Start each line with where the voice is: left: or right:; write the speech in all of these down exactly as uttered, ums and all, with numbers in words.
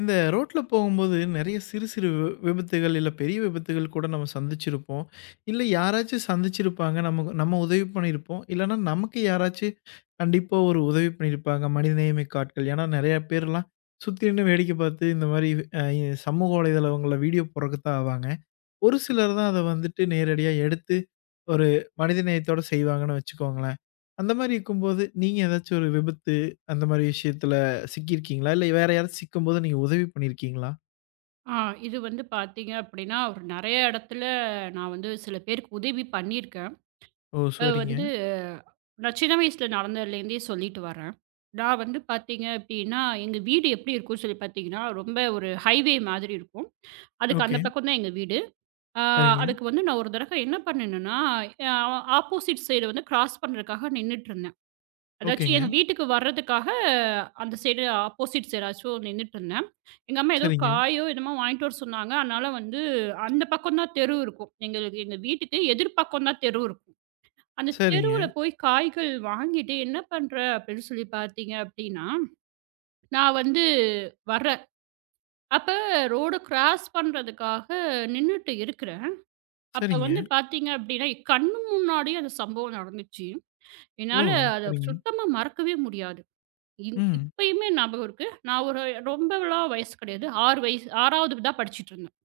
left: இந்த ரோட்ல போகும்போது நெறைய சிறு சிறு வி விபத்துகள், இல்ல பெரிய விபத்துகள் கூட நம்ம சந்திச்சிருப்போம். இல்ல யாராச்சும் சந்திச்சிருப்பாங்க. நமக்கு நம்ம உதவி பண்ணியிருப்போம். இல்லன்னா நமக்கு யாராச்சும் கண்டிப்பா ஒரு உதவி பண்ணியிருப்பாங்க. மனிதநேயமிக்க ஆட்கள். ஏன்னா நெறைய பேர்லாம் சுத்தி நின்னு வேடிக்கை பார்த்து இந்த மாரி அ சமூக வலைதளங்கள்ல வீடியோ போடுறதுக்கு தான் ஆவாங்க. ஒரு சிலர் தான் அத வந்துட்டு நேரடியா எடுத்து, ஒரு மனிதநேயத்தோட செய்வாங்கன்னு வச்சுக்கோங்களேன். அந்த மாரி இருக்கும்போது, நீங்க ஏதாச்சும் ஒரு விபத்து, அந்த மாரி விஷயத்துல சிக்கியிருக்கீங்களா? இல்ல வேற யாராச்சும் சிக்கும்போது நீங்க உதவி பண்ணியிருக்கீங்களா?
right: ஆ இது வந்து பார்த்தீங்க அப்படின்னா, ஒரு நெறைய இடத்துல நான் வந்து சில பேருக்கு உதவி பண்ணியிருக்கேன்.
left: ஓ!
right: அ
left: சரிங்க.
right: வந்து நான் சின்ன வயசுல நடந்ததுலேருந்தே சொல்லிட்டு வரேன். நான் வந்து பார்த்தீங்க அப்படின்னா, எங்க வீடு எப்படி இருக்கும்னு சொல்லி பார்த்தீங்கன்னா, ரொம்ப ஒரு ஹைவே மாதிரி இருக்கும். அதுக்கு
left: ஓகே.
right: அந்த பக்கம் தான் எங்க வீடு. ஆ
left: சரிங்க.
right: அதுக்கு வந்து நான் ஒரு தடவை என்ன பண்ணேன்னா, ஆ ஆப்போசிட் சைடு வந்து கிராஸ் பண்ணுறதுக்காக நின்னுட்டுருந்தேன். அதாச்சும்
left: ஓகேங்க.
right: எங்க வீட்டுக்கு வர்றதுக்காக அந்த சைடு ஆப்போசிட்ஸ் யாராச்சும் நின்னுட்டுருந்தேன். எங்க அம்மா ஏதோ
left: சரிங்க.
right: காயோ என்னமோ வாங்கிட்டு வர சொன்னாங்க. அதனால வந்து அந்த பக்கம் தான் தெரு இருக்கும். எங்களுக்கு எங்க வீட்டுக்கு எதிர் பக்கம் தான் தெரு இருக்கும். அந்த தெருவுல
left: சரிங்க.
right: போய் காய்கள் வாங்கிட்டு என்ன பண்ற அப்படின்னு சொல்லி பார்த்தீங்க அப்படின்னா, நான் வந்து வர்றேன். அப்ப ரோடு கிராஸ் பண்றதுக்காக நின்னுட்டு இருக்கிறேன். அப்ப
left: சரிங்க.
right: வந்து பார்த்தீங்க அப்படின்னா, கண்ணு முன்னாடியே அந்த சம்பவம் நடந்துச்சு.
left: ஓ!
right: என்னால அத
left: சரிங்க.
right: சுத்தமா மறக்கவே முடியாது. இல்
left: ம்.
right: இப்பயுமே ஞாபகம் இருக்கு. நான் ஒரு ரொம்பலாம் வயசு கிடையாது. ஆறு வயசு 6வது தான் படிச்சுட்டுருந்தேன்.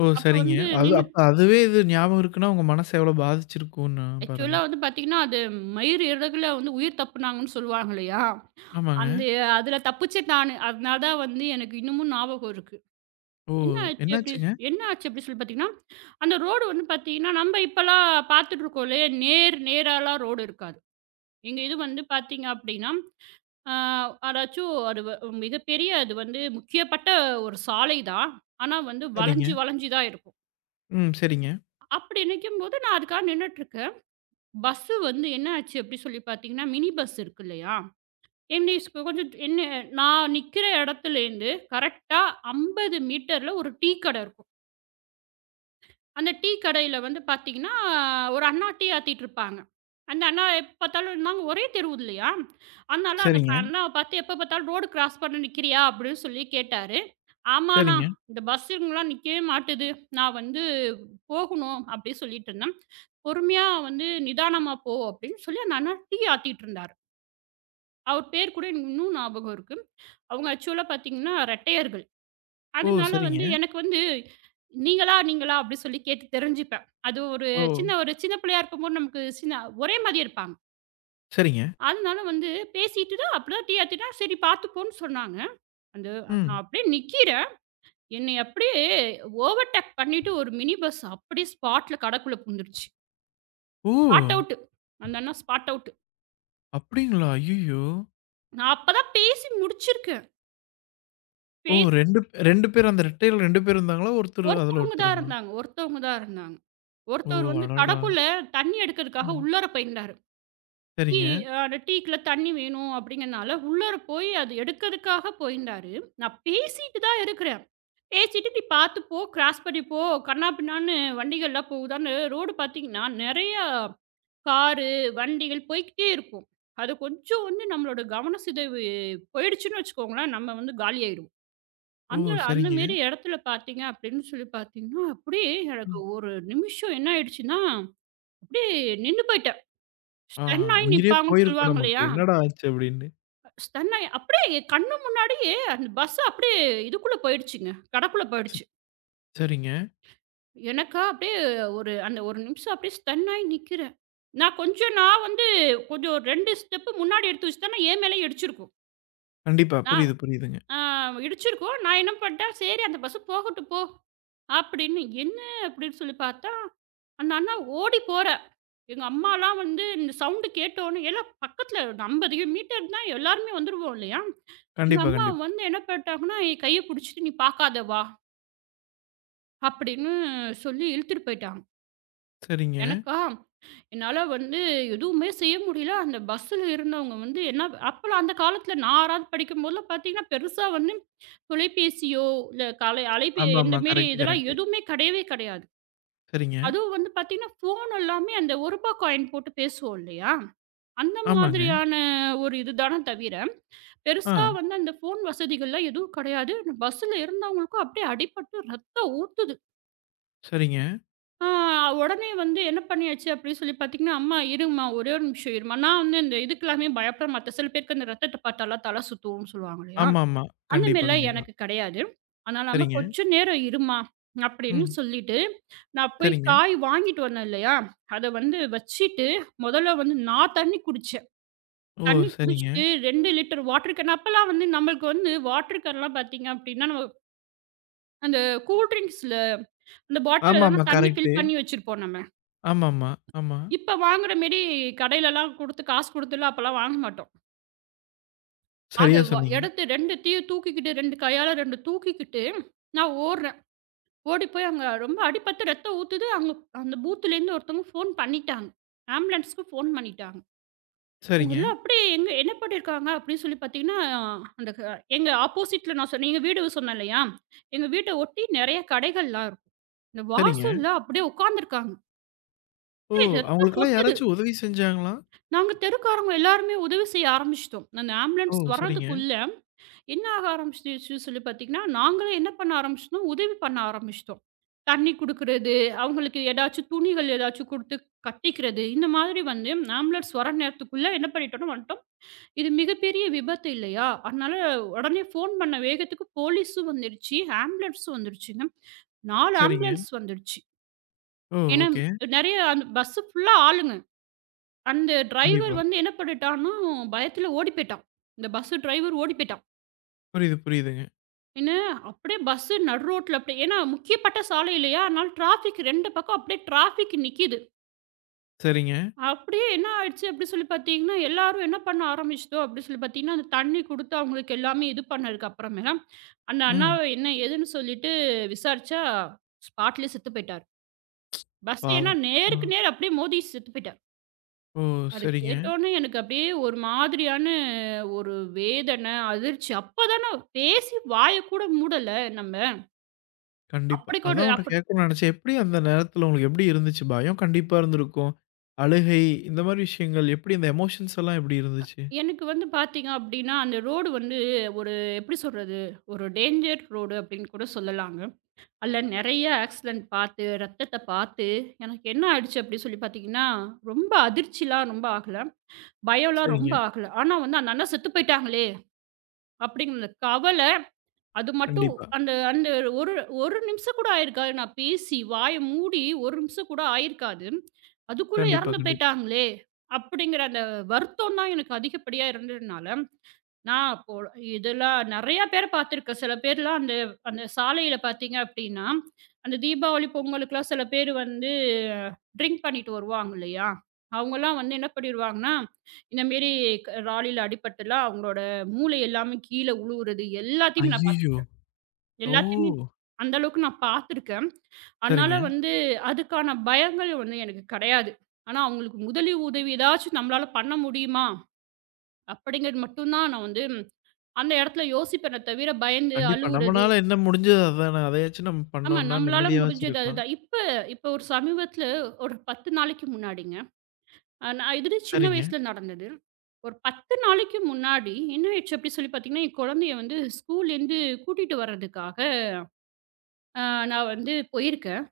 left: ஓ!
right: அப்ப
left: சரிங்க.
right: வந்து
left: அது
right: நின்னு
left: அப்ப அதுவே இது ஞாபகம் இருக்குன்னா, உங்க மனச எவ்வளோ பாதிச்சிருக்கும்ன்னு பாருங்க.
right: ஆக்சுவலா வந்து பார்த்தீங்கன்னா, அது மயிர் இறகுல வந்து உயிர் தப்புனாங்கன்னு சொல்லுவாங்க இல்லையா?
left: ஆமாங்க.
right: அந்த அதுல தப்பிச்சேன் நானு. அதனால தான் வந்து எனக்கு இன்னமும் ஞாபகம் இருக்கு.
left: ஓ!
right: என்ன ஆச்சு அப்படி
left: என்னாச்சுங்க?
right: என்ன ஆச்சு அப்படி சொல்லி பார்த்தீங்கன்னா, அந்த ரோடு வந்து பார்த்தீங்கன்னா, நம்ம இப்பலாம் பார்த்துட்டு இருக்கோம் இல்லையா? நேர் நேராலாம் ரோடு இருக்காது. எங்க இது வந்து பார்த்தீங்க அப்படின்னா ஆ, அதாச்சும் அது வ மிகப்பெரிய அது வந்து முக்கியப்பட்ட ஒரு சாலை தான். ஆனா வந்து
left: சரிங்க.
right: வளைஞ்சு, வளைஞ்சு தான் இருக்கும்.
left: ம். சரிங்க.
right: அப்படி நிக்கும்போது நான் அதுக்காக நின்னுட்டுருக்கேன். பஸ்ஸு வந்து என்ன ஆச்சு அப்படி சொல்லி பார்த்தீங்கன்னா, மினி பஸ் இருக்கு இல்லையா? என்னை ஸ் கொஞ்சம் என்ன நான் நிக்கிற இடத்துலேருந்து கரெக்ட்டா ஐம்பது மீட்டர்ல ஒரு டீ கடை இருக்கும். அந்த டீ கடையில வந்து பார்த்தீங்கன்னா, ஒரு அண்ணா டீ ஆத்திட்டுருப்பாங்க. அந்த அண்ணா எப்ப பார்த்தாலும் நாங்க ஒரே தெருவு இல்லையா? அதனால அந்த
left: சரிங்க.
right: அண்ணாவ பார்த்து எப்ப பார்த்தாலும் ரோடு கிராஸ் பண்ண நிக்கிறியா? அப்படின்னு சொல்லி கேட்டாரு. ஆமாண்ணா.
left: சரிங்க.
right: இந்த பஸ்ஸுங்கலாம் நிக்கவே மாட்டுது. நான் வந்து போகணும் அப்படி சொல்லிட்டு இருந்தேன். பொறுமையா வந்து நிதானமா போ அப்படின்னு சொல்லி அந்த அண்ணா டீ ஆத்திட்டுருந்தாரு. அவர் பேர் கூட எனக்கு இன்னும் ஞாபகம் இருக்கு. அவங்க ஆக்சுவலா பார்த்தீங்கன்னா ரெட்டையர்கள்.
left: ஓ!
right: அதனால வந்து
left: சரிங்க.
right: எனக்கு வந்து நீங்களா, நீங்களா அப்படி சொல்லி கேட்டு தெரிஞ்சுப்பேன். அது ஒரு
left: ஓ!
right: சின்ன ஒரு சின்ன பிள்ளையா இருக்கும்போது நமக்கு சின்ன ஒரே மாதிரி இருப்பாங்க.
left: சரிங்க.
right: அதனால வந்து பேசிட்டு தான் அப்படி தான் டீ ஆத்திட்டா சரி பார்த்துப்போன்னு சொன்னாங்க. அந்த நான்
left: ம்.
right: அப்படியே நிக்கிறேன். என்னைய அப்படியே ஓவர்டேக் பண்ணிட்டு ஒரு மினி பஸ் அப்படியே ஸ்பாட்ல கடைக்குள்ள புகுந்துருச்சு.
left: ஓ!
right: Spot out. அந்த அண்ணா ஸ்பாட் அவுட்.
left: அப்டிங்களா? ஐய்யய்யோ!
right: நான் அப்பதான் பேசி முடிச்சிருக்கேன்.
left: ஓ,
right: பேசி
left: ரெண்டு ரெண்டு பேர், அந்த ரெட்டையில ரெண்டு பேர் இருந்தாங்களா? ஒருத்தர், அதுல
right: ஒருத்தவங்க தான்
left: ஒருத்தருங்களா?
right: இருந்தாங்க ஒருத்தவங்க தான் இருந்தாங்க.
left: ஓ,
right: ஒருத்தவர் வந்து
left: அடடா!
right: கடைக்குள்ள தண்ணி எடுக்கிறதுக்காக
left: ம்.
right: உள்ளார போயிருந்தாரு. டீ
left: சரிங்க.
right: அ அந்த டீக்குள்ள தண்ணி வேணும் அப்படிங்கிறனால உள்ளார போய் அது எடுக்கிறதுக்காக போயிருந்தாரு. நான் பேசிட்டு தான் இருக்கிறேன். பேசிட்டு "நீ பார்த்து போ, கிராஸ் பண்ணி போ, கன்னா பின்னான்னு வண்டிகள்லாம் போகுதான்னு" ரோடு பார்த்தீங்கன்னா, நெறையா காரு, வண்டிகள் போய்க்கிட்டே இருக்கும். அது கொஞ்சம் வந்து நம்மளோட கவன சிதைவு போயிடுச்சுன்னு வச்சுக்கோங்களேன், நம்ம வந்து காலியாயிருவோம்.
left: ஓ,
right: அந்த அந்த
left: சரிங்க.
right: மாரி இடத்துல பார்த்தீங்க அப்படின்னு சொல்லி பார்த்தீங்கன்னா, அப்படியே எனக்கு
left: ம்.
right: ஒரு நிமிஷம் என்ன ஆயிடுச்சுன்னா, அப்படியே நின்னு போயிட்டேன்.
left: ஆ,
right: ஸ்டன் ஆயி
left: உயிரே
right: நிப்பாங்கன்னு
left: போயிருக்கும்
right: சொல்லுவாங்க
left: நமக்கு.
right: இல்லையா?
left: என்னடா ஆச்சு அப்டின்னு.
right: ஸ்டன் ஆயி அப்படியே என் கண்ணு முன்னாடியே அந்த பஸ் அப்படியே இதுக்குள்ள போயிடுச்சுங்க. கடக்குள்ள
left: ஸ்
right: போயிடுச்சு.
left: சரிங்க.
right: எனக்கா அப்படியே ஒரு அந்த ஒரு நிமிஷம் அப்படியே ஸ்டன் ஆயி நிக்கிறேன். நான் கொஞ்சம் நான் வந்து கொஞ்சம் ஒரு ரெண்டு ஸ்டெப் முன்னாடி எடுத்து வச்சுட்டேன்னா, என் மேலயே இடிச்சிருக்கும்.
left: கண்டிப்பா.
right: நான்
left: புரியுது, புரியுதுங்க.
right: ஆ இடிச்சிருக்கும். நான் என்ன பண்ணிட்டேன், "சரி அந்த பஸ் போகட்டும் போ" அப்படின்னு. என்ன அப்படின்னு சொல்லி பார்த்தா, அந்த அண்ணா ஓடி போறார். எங்க அம்மாலாம் வந்து இந்த சவுண்ட் கேட்டோனே எல்லாம் பக்கத்துல ஐம்பது மீட்டர் தான் எல்லாருமே வந்துருவோம் இல்லையா? எங்க
left: கண்டிப்பா,
right: அம்மா
left: கண்டிப்பா.
right: வந்து என்ன பண்ணிட்டாங்கன்னா, என் கைய புடிச்சுட்டு "நீ பார்க்காத வா" அப்படின்னு சொல்லி இழுத்துட்டு போயிட்டாங்க.
left: சரிங்க.
right: எனக்கா என்னால வந்து எதுவுமே செய்ய முடியல. அந்த பஸ்ஸுல இருந்தவங்க வந்து என்ன அப்பலாம் அந்த காலத்தில நான் 6வது படிக்கும்போதெல்லாம் பார்த்தீங்கன்னா, பெருசா வந்து தொலைபேசியோ, இல்ல கலை அலைபே
left: ஆமாமா.
right: இந்த மாரி
left: கரெக்ட்,
right: இதெல்லாம்
left: கரெக்ட்.
right: எதுவுமே கிடையவே கிடையாது.
left: சரிங்க.
right: அதுவும் வந்து பார்த்தீங்கன்னா, ஃபோன் எல்லாமே அந்த ரூ. ஒரு காயின் போட்டு பேசுவோம் இல்லையா? அந்த
left: ஆமாங்க.
right: மாதிரியான ஒரு இதுதான தவிர,
left: ஆ.
right: பெருசா வந்து அந்த ஃபோன் வசதிகள்லாம் எதுவும் கிடையாது. பஸ்ஸுல இருந்தவங்களுக்கும் அப்படியே அடிபட்டு ரத்தம் ஊத்துது.
left: சரிங்க.
right: ஆ உடனே வந்து என்ன பண்ணியாச்சு அப்படின்னு சொல்லி பார்த்தீங்கன்னா, "அம்மா இரும்மா, ஒரே ஒரு நிமிஷம் இரும்மா. நான் வந்து இந்த இதுக்கெல்லாமே பயப்பட மாட்டேன். சில பேருக்கு அந்த ரத்தத்த பார்த்தாலாம் தலை சுத்தும்னு சொல்லுவாங்க இல்லையா?
left: ஆமாமா.
right: அந்த
left: கண்டிப்பா,
right: மாரிலாம்
left: கண்டிப்பா.
right: எனக்கு கிடையாது. அதனால அம்மா
left: சரிங்க.
right: கொஞ்சம் நேரம் இரும்மா" அப்படின்னு
left: ம்.
right: சொல்லிட்டு, நான் போய்
left: சரிங்க.
right: காய் வாங்கிட்டு வந்தேன் இல்லையா? அத வந்து வச்சுட்டு, முதல்ல வந்து நான் தண்ணி குடிச்சேன்.
left: ஓ!
right: தண்ணி
left: சரிங்க.
right: குடிச்சுட்டு ரெண்டு லிட்டர் வாட்டர் கேன் அப்பலாம் வந்து நம்மளுக்கு வந்து வாட்டர் கேன்லாம் பார்த்தீங்க அப்படின்னா, நம்ம அந்த கூல் ட்ரிங்க்ஸ்ல அந்த பாட்டில்ல தான
left: ஆமாமா.
right: தண்ணி
left: கரெக்ட்டு.
right: ஃபில் பண்ணி வச்சிருப்போம் நம்ம.
left: ஆமாமா. ஆமா.
right: இப்ப வாங்குற மேரி கடையிலலாம் குடுத்து காசு குடுத்துலாம் அப்பலாம் வாங்க மாட்டோம். அத
left: சரியா
right: வ
left: சொன்னீங்க.
right: எடுத்து ரெண்டு தீய தூக்கிக்கிட்டு ரெண்டு கையால ரெண்டு தூக்கிக்கிட்டு நான் ஓடுறேன். ஓடி போய் அங்க ரொம்ப அடிபட்டு ரத்தம் ஊத்துது. அங்க அந்த பூத்துலேருந்து ஒருத்தவங்க ஃபோன் பண்ணிட்டாங்க. ஆம்புலன்ஸ்க்கு ஃபோன் பண்ணிட்டாங்க. அவங்க
left: சரிங்க,
right: எல்லாம் அப்படியே எங்க என்ன பண்ணியிருக்காங்க அப்படின்னு சொல்லி பார்த்தீங்கன்னா, அந்த க எங்க ஆப்போசிட்ல நான் சொன்னேன் எங்க வீடு சொன்னேன் இல்லையா? எங்க வீட்ட ஒட்டி நெறைய கடைகள்லாம் இருக்கும். இந்த
left: சரிங்க.
right: வாசல்ல அப்படியே உட்காந்துருக்காங்க.
left: ஓ!
right: ரத்தம்
left: அவங்களுக்கெல்லாம்
right: கொட்டுது.
left: யாராச்சும் உதவி செஞ்சாங்களா?
right: நாங்க தெருக்காரங்க எல்லாருமே உதவி செய்ய ஆரம்பிச்சுட்டோம். அந்த
left: ஓ!
right: ஆம்புலன்ஸ்
left: சரிங்க,
right: வர்றதுக்குள்ள என்ன ஆக ஆரம்பிச்சுடுச்சு சொல்லி பார்த்தீங்கன்னா, நாங்களே என்ன பண்ண ஆரம்பிச்சுட்டோம், உதவி பண்ண ஆரம்பிச்சுட்டோம். தண்ணி குடுக்குறது, அவங்களுக்கு ஏதாச்சும் துணிகள் ஏதாச்சும் குடுத்து கட்டிக்கிறது, இந்த மாதிரி வந்து ஆம்புலன்ஸ் வர நேரத்துக்குள்ள என்ன பண்ணிட்டோம்னா வந்துட்டோம். இது மிகப்பெரிய விபத்து இல்லையா? அதனால உடனே ஃபோன் பண்ண வேகத்துக்கு போலீஸும் வந்துருச்சு, ஆம்புலன்ஸும் வந்துருச்சுங்க. நாலு
left: சரிங்க.
right: ஆம்புலன்ஸ் வந்துடுச்சு.
left: ஓ!
right: ஏன்னா,
left: ஓகே.
right: நெறைய அந்த பஸ்ஸு ஃபுல்லா ஆளுங்க. அந்த டிரைவர்
left: கண்டிப்பா.
right: வந்து என்ன பண்ணிட்டான்னா, பயத்துல ஓடி போய்ட்டான். இந்த பஸ் டிரைவர் ஓடி போய்ட்டான்.
left: புரியுது, புரியுதுங்க.
right: என்ன அப்படியே பஸ் நடு ரோட்ல அப்படியே ஏன்னா முக்கியப்பட்ட சாலை இல்லையா? அதனால டிராஃபிக் ரெண்டு பக்கம் அப்படியே டிராஃபிக் நிக்கிது.
left: சரிங்க.
right: அப்படியே என்ன ஆயிடுச்சு அப்படி சொல்லி பார்த்தீங்கன்னா, எல்லாரும் என்ன பண்ண ஆரம்பிச்சுதோ அப்படி சொல்லி பார்த்தீங்கன்னா, அந்த தண்ணி குடுத்து அவங்களுக்கு எல்லாமே இது பண்ணதுக்கு அப்புறமேலாம், அந்த
left: ம்.
right: அண்ணாவ என்ன ஏதுன்னு சொல்லிட்டு விசாரிச்சா, ஸ்பாட்லயே செத்து போயிட்டாரு. பஸ் ஏன்னா
left: பாவம். ஆ.
right: நேருக்கு நேர் அப்படியே மோதி செத்து போயிட்டாரு.
left: ஓ!
right: அது
left: சரிங்க.
right: கேட்டோனே எனக்கு அப்படியே ஒரு மாதிரியான ஒரு வேதனை, அதிர்ச்சி. அப்பதானே பேசி வாய கூட மூடல நம்ம.
left: கண்டிப்பா.
right: அப்படி கூட
left: அதான் உன்ட்ட
right: அப்படி
left: கேட்கணும்னு நெனச்சேன். எப்படி அந்த நேரத்துல உங்களுக்கு எப்படி இருந்துச்சு? பயம் கண்டிப்பா இருந்திருக்கும். அழுகை இந்த மாரி விஷயங்கள் எப்படி, அந்த எமோஷன்ஸ் எல்லாம் எப்படி இருந்துச்சு?
right: எனக்கு வந்து பார்த்தீங்க அப்படின்னா, அந்த ரோடு வந்து ஒரு எப்படி சொல்றது? ஒரு டேஞ்சர் ரோடு அப்படின்னு கூட சொல்லலாங்க. அதில நெறைய ஆக்சிடென்ட் பார்த்து, ரத்தத்த பார்த்து, எனக்கு என்ன ஆயிடுச்சு அப்படி சொல்லி பார்த்தீங்கன்னா, ரொம்ப அதிர்ச்சிலாம் ரொம்ப ஆகல. பயம்லாம்
left: சரிங்க.
right: ரொம்ப ஆகல. ஆனா வந்து அந்த அண்ணா செத்து போயிட்டாங்களே! அப்படிங்கிற கவல அது மட்டும்
left: கண்டிப்பா.
right: அந்த அந்த ஒரு ஒரு நிமிஷம் கூட ஆயிருக்காது. நான் பேசி வாய மூடி ஒரு நிமிஷம் கூட ஆயிருக்காது. அதுக்குள்ள
left: கண்டிப்பா,
right: இறந்து
left: கண்டிப்பா.
right: போயிட்டாங்களே! அப்படிங்கிற அந்த வருத்தம் தான் எனக்கு அதிகப்படியா இருந்ததுனால, நான் அப்போ இதெல்லாம் நெறையா பேர பார்த்துருக்கேன். சில பேர்லாம் அந்த அந்த சாலையில பார்த்தீங்க அப்படின்னா, அந்த தீபாவளி, பொங்கலுக்குலாம் சில பேர் வந்து ட்ரிங்க் பண்ணிட்டு வருவாங்க இல்லையா? அவங்கலாம் வந்து என்ன பண்ணிருவாங்கன்னா, இந்த மாரி க லாரில அடிபட்டுலாம் அவங்களோட மூளை எல்லாமே கீழ உழுவுறது எல்லாத்தையுமே நான்
left: ஐய்யயோ!
right: பார்த்துருக்கேன்.
left: ஓ!
right: எல்லாத்தையுமே அந்த அளவுக்கு நான் பார்த்துருக்கேன். அதனால
left: சரிங்க.
right: வந்து அதுக்கான பயங்கள் வந்து எனக்கு கிடையாது. ஆனா, அவங்களுக்கு முதலி உதவி ஏதாச்சும் நம்மளால பண்ண முடியுமா? அப்படிங்கிறது மட்டும் தான் நான் வந்து அந்த இடத்துல யோசிப்பேனே தவிர, பயந்து
left: கண்டிப்பா.
right: அழுவுறது
left: நம்மனால என்ன முடிஞ்சதோ அதானே. அதையாச்சும் நம்ம
right: ஆமா
left: பண்ணோம்னா
right: நம்மளால
left: நிம்மதியாவாச்சும்
right: முடிஞ்சது
left: இருக்கலாம்.
right: அதுதான். இப்ப இப்ப ஒரு சமீபத்தில ஒரு பத்து நாளைக்கு முன்னாடிங்க. அ நான் இது சின்ன
left: சரிங்க.
right: வயசுல நடந்தது. ஒரு பத்து நாளைக்கு முன்னாடி என்ன ஆயிடுச்சு அப்படி சொல்லி பார்த்தீங்கன்னா, என் குழந்தைய வந்து ஸ்கூல்லேருந்து கூட்டிட்டு வர்றதுக்காக, அ நான் வந்து போயிருக்கேன்.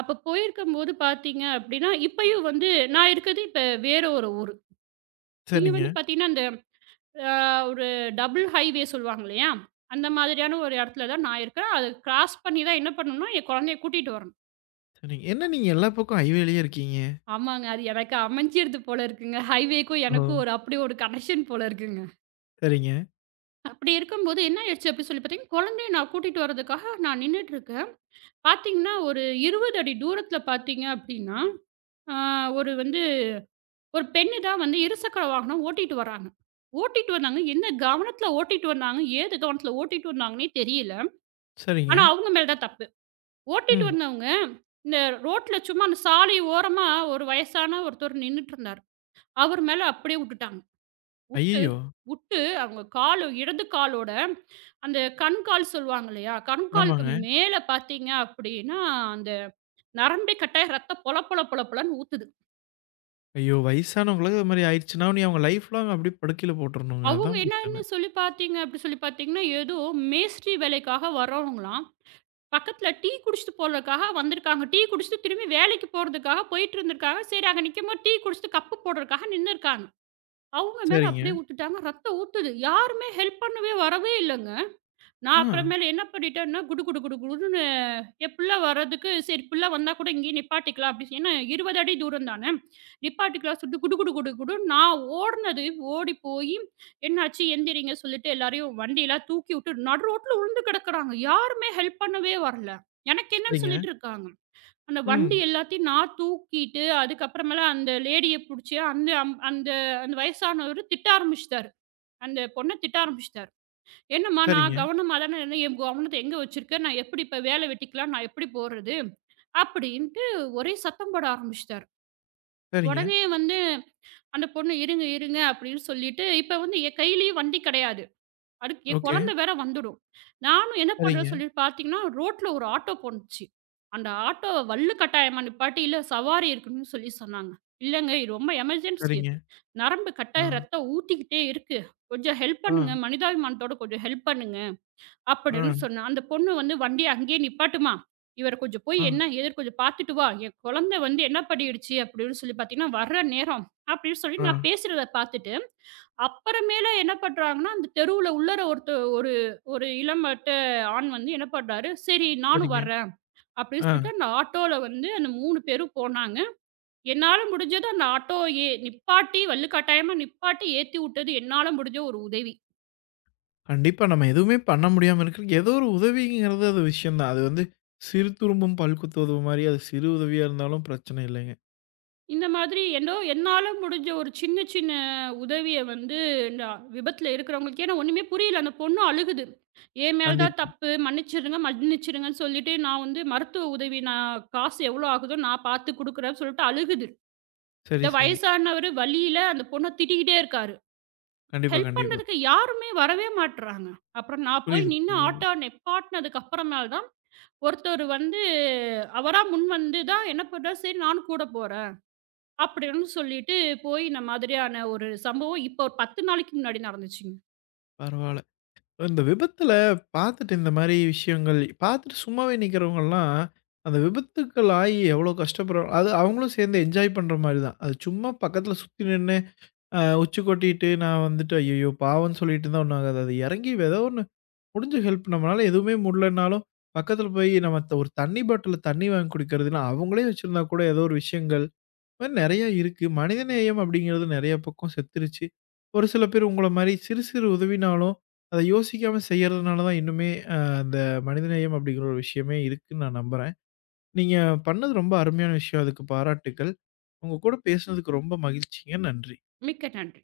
right: அப்ப போயிருக்கும்போது பார்த்தீங்க அப்படின்னா, இப்பயும் வந்து நான் இருக்கிறது இப்ப வேற ஒரு ஊரு. இங்க
left: சரிங்க,
right: வந்து பார்த்தீங்கன்னா, அந்த அ ஒரு டபுள் ஹைவே சொல்லுவாங்க இல்லையா? அந்த மாதிரியான ஒரு இடத்துல தான் நான் இருக்கேன். அத கிராஸ் பண்ணி தான் என்ன பண்ணணும்னா, என் குழந்தைய கூட்டிட்டு வரணும்.
left: சரிங்க. என்ன நீங்க எல்லா பக்கம் ஹைவேலயே இருக்கீங்க?
right: ஆமாங்க. அது எனக்கு அமைஞ்சிருது போல இருக்குங்க. ஹைவேக்கும்
left: ஓ!
right: எனக்கும் ஒரு அப்படி ஒரு கனெக்ஷன் போல இருக்குங்க.
left: சரிங்க,
right: அப்படி இருக்கும்போது என்ன ஆயிடுச்சு அப்படின்னு சொல்லி பார்த்தீங்கன்னா, குழந்தைய நான் கூட்டிட்டு வரதுக்காக நான் நின்னுட்டு இருக்கேன். பார்த்தீங்கன்னா, ஒரு இருபது அடி தூரத்தில பார்த்தீங்க அப்படின்னா, அ ஒரு வந்து ஒரு பெண்ணு தான் வந்து இருசக்கர வாகனம் ஓட்டிட்டு வராங்க. ஓட்டிட்டு வந்தாங்க. என்ன கவனத்துல ஓட்டிட்டு வந்தாங்க, ஏது கவனத்துல ஓட்டிட்டு வந்தாங்கன்னே தெரியல. ஆனா,
left: சரிங்க.
right: அவங்க மேல தான் தப்பு. ஓட்டிட்டு
left: ம்.
right: வந்தவங்க, இந்த ரோட்ல சும்மா அந்த சாலை ஓரமா ஒரு வயசான ஒருத்தர் நின்னுட்டு இருந்தாரு. அவர் மேல அப்படியே உட்டுட்டாங்க. உட்டு
left: ஐயய்யோ!
right: உட்டு அவங்க காலு இடது காலோட அந்த கண்கால் சொல்லுவாங்க இல்லையா? கண்காலுக்கு
left: ஆமாங்க.
right: மேல பார்த்தீங்க அப்படின்னா, அந்த நரம்பே கட்டாயி ரத்தம் பொல பொல பொல பொலன்னு ஊத்துது.
left: ஐயோ! வயசானவங்களுக்கு அது மாரி ஆயிடுச்சுன்னா, நீ அவங்க லைஃப் லாங் அப்படியே படுக்கையில போட்டுறணுங்க.
right: அவங்க
left: அதான் பிரச்சனை.
right: என்னன்னு சொல்லி பார்த்தீங்க அப்படி சொல்லி பார்த்தீங்கன்னா, ஏதோ மேஸ்திரி வேலைக்காக வரவங்களாம். பக்கத்தில டீ குடிச்சுட்டு போறதுக்காக வந்திருக்காங்க. டீ குடிச்சுட்டு திரும்பி வேலைக்கு போறதுக்காக போயிட்டு இருந்திருக்காங்க. சரி அங்க நிக்கும்போது டீ குடிச்சுட்டு கப்பு போடுறதுக்காக நின்னுருக்காங்க. அவங்க மேல
left: சரிங்க.
right: அப்படியே ஊத்திட்டாங்க. ரத்தம் ஊத்துது. யாருமே ஹெல்ப் பண்ணவே வரவே இல்லங்க. நான்
left: ஆ.
right: அப்புறமேலு என்ன பண்ணிட்டேன்னா, குடு குடு குடு குடுன்னு என் புள்ள வர்றதுக்கு, சரி புள்ள வந்தா கூட இங்கேயே நிப்பாட்டிக்கலாம் அப்டி ஏன்னா இருபது அடி தூரம் தான. நிப்பாட்டிக்கலாம் சொல்லிட்டு குடு குடு குடு குடுன்னு நான் ஓடுனது, ஓடி போயி என்னாச்சு எந்திரிங்க சொல்லிட்டு எல்லாரையும் வண்டிலாம் தூக்கிவுட்டு நடு ரோட்ல உழுந்து கிடக்குறாங்க. யாருமே ஹெல்ப் பண்ணவே வரல. எனக்கு என்னன்னு
left: சரிங்க.
right: சொல்லிட்டு இருக்காங்க. அந்த வண்டி
left: ம்.
right: எல்லாத்தையும் நான் தூக்கிட்டு, அதுக்கப்புறமேலு அந்த லேடிய புடிச்சு அந்த அம் அந்த அந்த வயசானவரு திட்ட ஆரம்பிச்சுட்டாரு. அந்த பொண்ண திட்ட ஆரம்பிச்சுட்டாரு. என்னம்மா
left: சரிங்க,
right: நான் கவனமா தானே இருந்தேன். என் கவனத்த எங்க வச்சிருக்கேன்? நான் எப்படி இப்ப வேலை வெட்டிக்கலாம்? நான் எப்படி போறது? அப்படின்ட்டு ஒரே சத்தம் போட ஆரம்பிச்சுட்டாரு.
left: சரிங்க.
right: உடனே வந்து அந்த பொண்ணு இருங்க, இருங்க அப்படின்னு சொல்லிட்டு, இப்ப வந்து என் கையிலயும் வண்டி கிடையாது. அதுக்கு என்
left: ஓகே.
right: குழந்தை வேற வந்துடும். நானும் என்ன
left: சரிங்க,
right: பண்றேன்னு சொல்லி பார்த்தீங்கன்னா, ரோட்ல ஒரு ஆட்டோ போணுச்சு. அந்த ஆட்டோவ வள்ளு கட்டாயமா நிப்பாட்டி, இல்ல சவாரி இருக்குன்னு சொல்லி சொன்னாங்க. இல்லங்க இது ரொம்ப எமர்ஜென்சி.
left: சரிங்க.
right: நரம்பு
left: ஆ,
right: கட்டாயம் ரத்தம் ஊத்திக்கிட்டே இருக்கு. கொஞ்சம் ஹெல்ப்
left: ஆ,
right: பண்ணுங்க. மனிதாபிமானத்தோட கொஞ்சம் ஹெல்ப் பண்ணுங்க.
left: ஆ,
right: அப்படின்னு சொன்னா. அந்த பொண்ணு வந்து வண்டிய அங்கேயே நிப்பாட்டுமா, இவர கொஞ்சம் போய்
left: ஆ,
right: என்ன ஏதுன்னு கொஞ்சம் பார்த்துட்டு வா. என் குழந்தை வந்து என்ன பண்ணிடுச்சு அப்படின்னு சொல்லி பார்த்தீங்கன்னா, வர்ற நேரம் அப்படின்னு சொல்லி
left: ஆ.
right: நான் பேசுறத பார்த்துட்டு, அப்புறமேல என்ன பண்றாங்கன்னா, அந்த தெருவுல உள்ளார ஒருத்த ஒரு ஒரு இளம்பட்ட ஆண் வந்து என்ன பண்றாரு, "சரி நானும்
left: சரிங்க.
right: வர்றேன்" அப்படின்னு
left: ஆ.
right: சொல்லிட்டு அந்த ஆட்டோல வந்து அந்த மூணு பேரும் போனாங்க. என்னால முடிஞ்சது அந்த ஆட்டோ ஏ நிப்பாட்டி வலுக்கட்டாயமா நிப்பாட்டி ஏத்தி விட்டது என்னால முடிஞ்ச ஒரு உதவி.
left: கண்டிப்பா நம்ம எதுவுமே பண்ண முடியாம இருக்கிறதுக்கு ஏதோ ஒரு உதவிங்கிறது அது விஷயம் தான். அது வந்து சிறு துரும்பும் பல் குத்துவது மாரி அது சிறு உதவியா இருந்தாலும் பிரச்சனை இல்லைங்க.
right: இந்த மாதிரி என்னோ என்னால முடிஞ்ச ஒரு சின்ன சின்ன உதவிய வந்து நான் விபத்துல இருக்கிறவங்களுக்கு ஏன்னா ஒண்ணுமே புரியல. அந்த பொண்ணு அழுகுது. என் மேல தான்
left: கண்டிப்பா.
right: தப்பு. மன்னிச்சிருங்க, மன்னிச்சிருங்கன்னு சொல்லிட்டு நான் வந்து மருத்துவ உதவி நான் காசு எவ்வளோ ஆகுதோ நான் பார்த்து குடுக்குறேன்னு சொல்லிட்டு அழுகுது.
left: சரி,
right: இந்த
left: சரி.
right: வயசானவரு வலியில அந்த பொண்ண திட்டிக்கிட்டே இருக்காரு.
left: கண்டிப்பா,
right: ஹெல்ப்
left: கண்டிப்பா.
right: பண்றதுக்கு யாருமே வரவே மாட்றாங்க. அப்புறம் நான் போய்
left: புரியுது,
right: நின்னு
left: புரியுது.
right: ஆட்டோ நிப்பாட்னதுக்கு அப்புறமேல் தான் ஒருத்தர் வந்து அவரா முன்வந்து தான் என்ன பண்றாரு, சரி நானும் கூட போறேன். அப்படின்னு சொல்லிட்டு போய் இந்த மாதிரியான ஒரு சம்பவம் இப்போ ஒரு பத்து நாளைக்கு முன்னாடி நடந்துச்சுங்க.
left: பரவால்ல. இந்த விபத்துல பார்த்துட்டு, இந்த மாரி விஷயங்கள் பார்த்துட்டு சும்மாவே நிக்கிறவங்கலாம், அந்த விபத்துக்கள் ஆயி எவ்வளோ கஷ்டப்படுறாங்க. அது அவங்களும் சேர்ந்து என்ஜாய் பண்ற மாரி தான். அது சும்மா பக்கத்துல சுத்தி நின்னு, அ உச்சி கொட்டிட்டு நான் வந்துட்டு, ஐயய்யோ! பாவம்ன்னு சொல்லிட்டு இருந்தா ஒண்ணும் ஆகாது. அது எறங்கி ஏதோ ஒண்ணு முடிஞ்ச ஹெல்ப், நம்மளால எதுவுமே முடியலனாலும், பக்கத்துல போய் நம்ம த ஒரு தண்ணி பாட்டில்ல தண்ணி வாங்கி குடிக்கிறது, இல்ல அவங்களே வச்சிருந்தா கூட ஏதோ ஒரு விஷயங்கள், மாரி நெறைய இருக்கு. மனிதநேயம் அப்படிங்கிறது நெறைய பக்கம் செத்துருச்சு. ஒரு சில பேர் உங்கள மாரி சிறு சிறு உதவினாலும், அத யோசிக்காம செய்யறதுனால தான் இன்னுமே அ அந்த மனிதநேயம் அப்படிங்கிற ஒரு விஷயமே இருக்குன்னு நான் நம்புறேன். நீங்க பண்ணது ரொம்ப அருமையான விஷயம். அதுக்கு பாராட்டுக்கள். உங்க கூட பேசுனதுக்கு ரொம்ப மகிழ்ச்சிங்க. நன்றி.
right: மிக்க நன்றி.